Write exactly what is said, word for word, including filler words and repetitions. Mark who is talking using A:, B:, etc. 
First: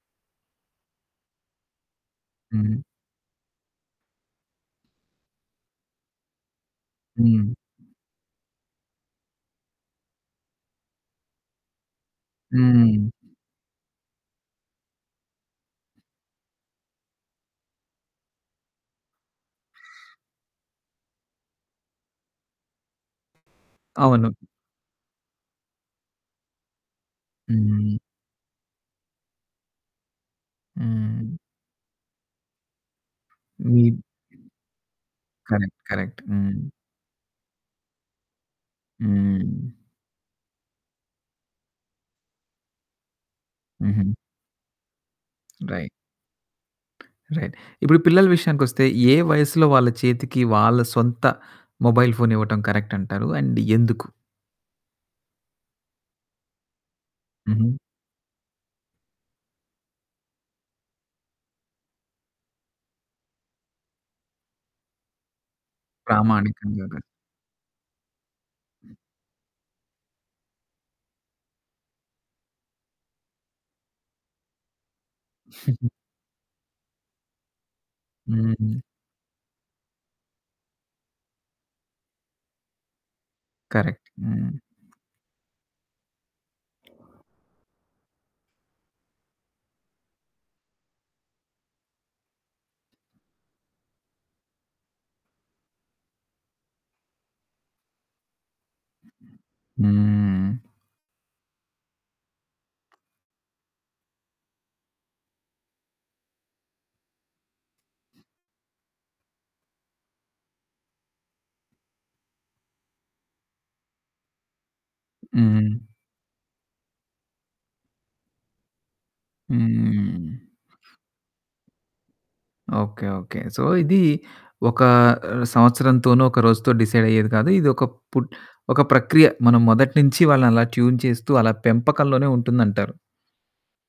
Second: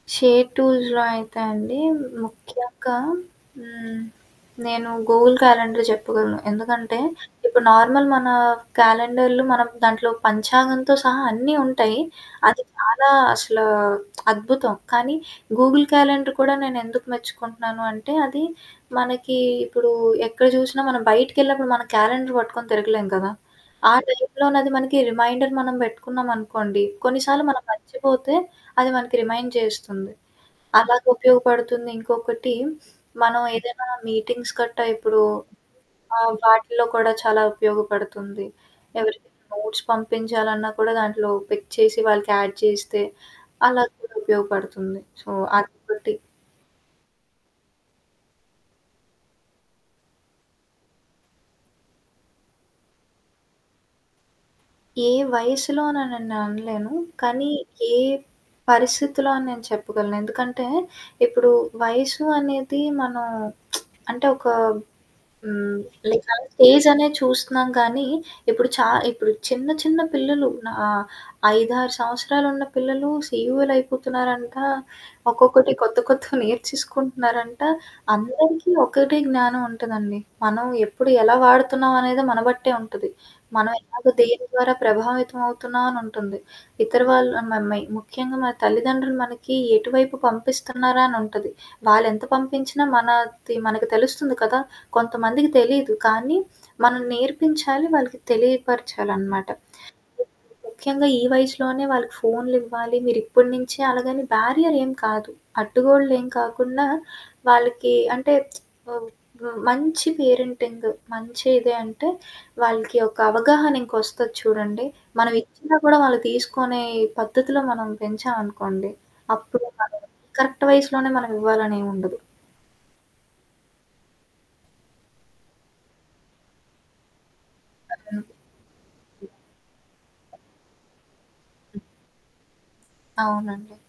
A: Share టూల్స్‌లో అయితే అండీ,
B: హ్మ్.
A: ముఖ్యంగా హ్మ్. నేను గూగుల్ క్యాలెండర్ చెప్పగలను. ఎందుకంటే,
B: హ్మ్.
A: ఇప్పుడు నార్మల్ మనా క్యాలెండర్లు మనం దాంట్లో పంచాంగంతో సహా అన్నీ ఉంటయ్యి. అది
B: హ్మ్.
A: చాలా అసలా అద్భుతం, కానీ గూగుల్ క్యాలెండర్ కూడా నేనెందుకు మెచ్చుకుంటన్నాను అంటే, అది మనకీ ఇప్పుడూ ఎక్కడ జూషినా మనం బయటికెళ్ళినప్పుడు మనం క్యాలెండర్ బట్టుకొని తిరగలేం కదా! ఆ
B: అవును.
A: టైపులోనది మనకి రిమైండర్ మనం బెట్టుకున్నామనుకోండి, కొన్నిసార్లు మనం
B: హ్మ్.
A: మర్చిపోతే, అది మనకి రిమైండ్ చేస్తుంది.
B: హ్మ్.
A: అలాగుపయోగపడుతుంది, ఇంకొకటీ మనమేదైనా
B: మీరు
A: మీటింగ్స్‌ కట్టా ఇప్పుడూ
B: కరెక్ట్. కరెక్ట్.
A: ఆహ్,
B: హ్మ్.
A: వాటిల్లో కూడా చాలా ఉపయోగపడుతుంది. ఎవరికైనా
B: హ్మ్.
A: నోట్స్ పంపించాలన్నా కూడా దాంట్లో పిక్ చేసి, వాళ్ళకి యాడ్ చేస్తే, అలాగ
B: హుహు.
A: కూడా ఉపయోగపడుతుంది. సో, అది
B: రై
A: బట్టి.
B: రైట్. ఇప్పుడు పిల్లల విషయానికొస్తే, ఏ వయసులో వాళ్ళ చేతికి వాళ్ళ సొంత మొబైల్ ఫోనివ్వటం కరక్టంటారు అండ్ ఎందుకు?
A: ఏ వయసులోననని నేనలేను, కానీ
B: హుహు.
A: ఏ పరిస్థితిలో అని నేను చెప్పగలను. ఎందుకంటే, ఇప్పుడూ వయసు అనేది మనం అంటే, ఒకా హ్మ్. లైక్ ఆ
B: ప్రామాణికంగా గాదు.
A: స్టేజనేది చూస్తున్నాం, కానీ ఇప్పుడు చా ఇప్పుడు చిన్న చిన్న పిల్లలు, న్ ఆహ్, ఐదారు సంవత్సరాలున్న పిల్లలు సీఈఓలయిపోతున్నారంటా. ఒక్కొక్కటి
B: హుహు.
A: కొత్త కొత్తవి నేర్చికుంటున్నారంట. అందరికీ
B: హ్మ్.
A: ఒకటే జ్ఞానవుంటుందండి. మనం ఎప్పుడు, ఎలా వాడుతున్నావనేదే మన బట్టే ఉంటది. మనం
B: కరక్ట్.
A: ఎలాగ దేని
B: హ్మ్.
A: ద్వారా ప్రభావితవవుతున్నావనుంటుంది. ఇతర వాళ్ళు అన్ మ మే ముఖ్యంగా మన తల్లిదండ్రులు మనకి ఎటువైపు పంపిస్తున్నారా అనుంటది. వాళ్ళెంత పంపించినా మనాది మనకు తెలుస్తుంది కదా! కొంతమందికి తెలీదు, కానీ మనం నేర్పించాలి, వాళ్ళకి తెలియపరచాలనమాట. [unintelligible]
B: హ్మ్.
A: ముఖ్యంగా ఈ వయసులోనే వాళ్ళకు ఫోన్లివ్వాలి మీరిప్పుడునించే, అలాగని బ్యారియరేం కాదు. అడ్డుగోడలేం కాకుండా, వాళ్ళకి అంటే వ్ వ మంచి పేరెంటింగ్ మంచిదే అంటే, వాళ్ళకి ఒక అవగాహనింకొస్తది చూడండి,
B: హ్మ్.
A: మనవిచ్చిన గూడా వాళ్ళు తీసుకొనే పద్ధతిలో మనం పెంచావనుకోండి, అప్పుడు వాళ్ళకి
B: హ్మ్.
A: కరెక్ట్ వయసులోనే మనవివ్వాలనేవుండదు.
B: ఓకే. ఓకే. సో, ఇదీ ఒకా ఆహ్, సంవత్సరంతోనో, ఒక రోజుతో డిసైడయ్యేది కాదు. ఇది ఒక
A: తగ్గను.
B: పుట్ ఒక ప్రక్రియ. మనం మొదటి నించీ వాళ్ళనలా ట్యూన్ చేస్తూ, అలా పెంపకంలోనే ఉంటుందంటారు.
A: అవునండి.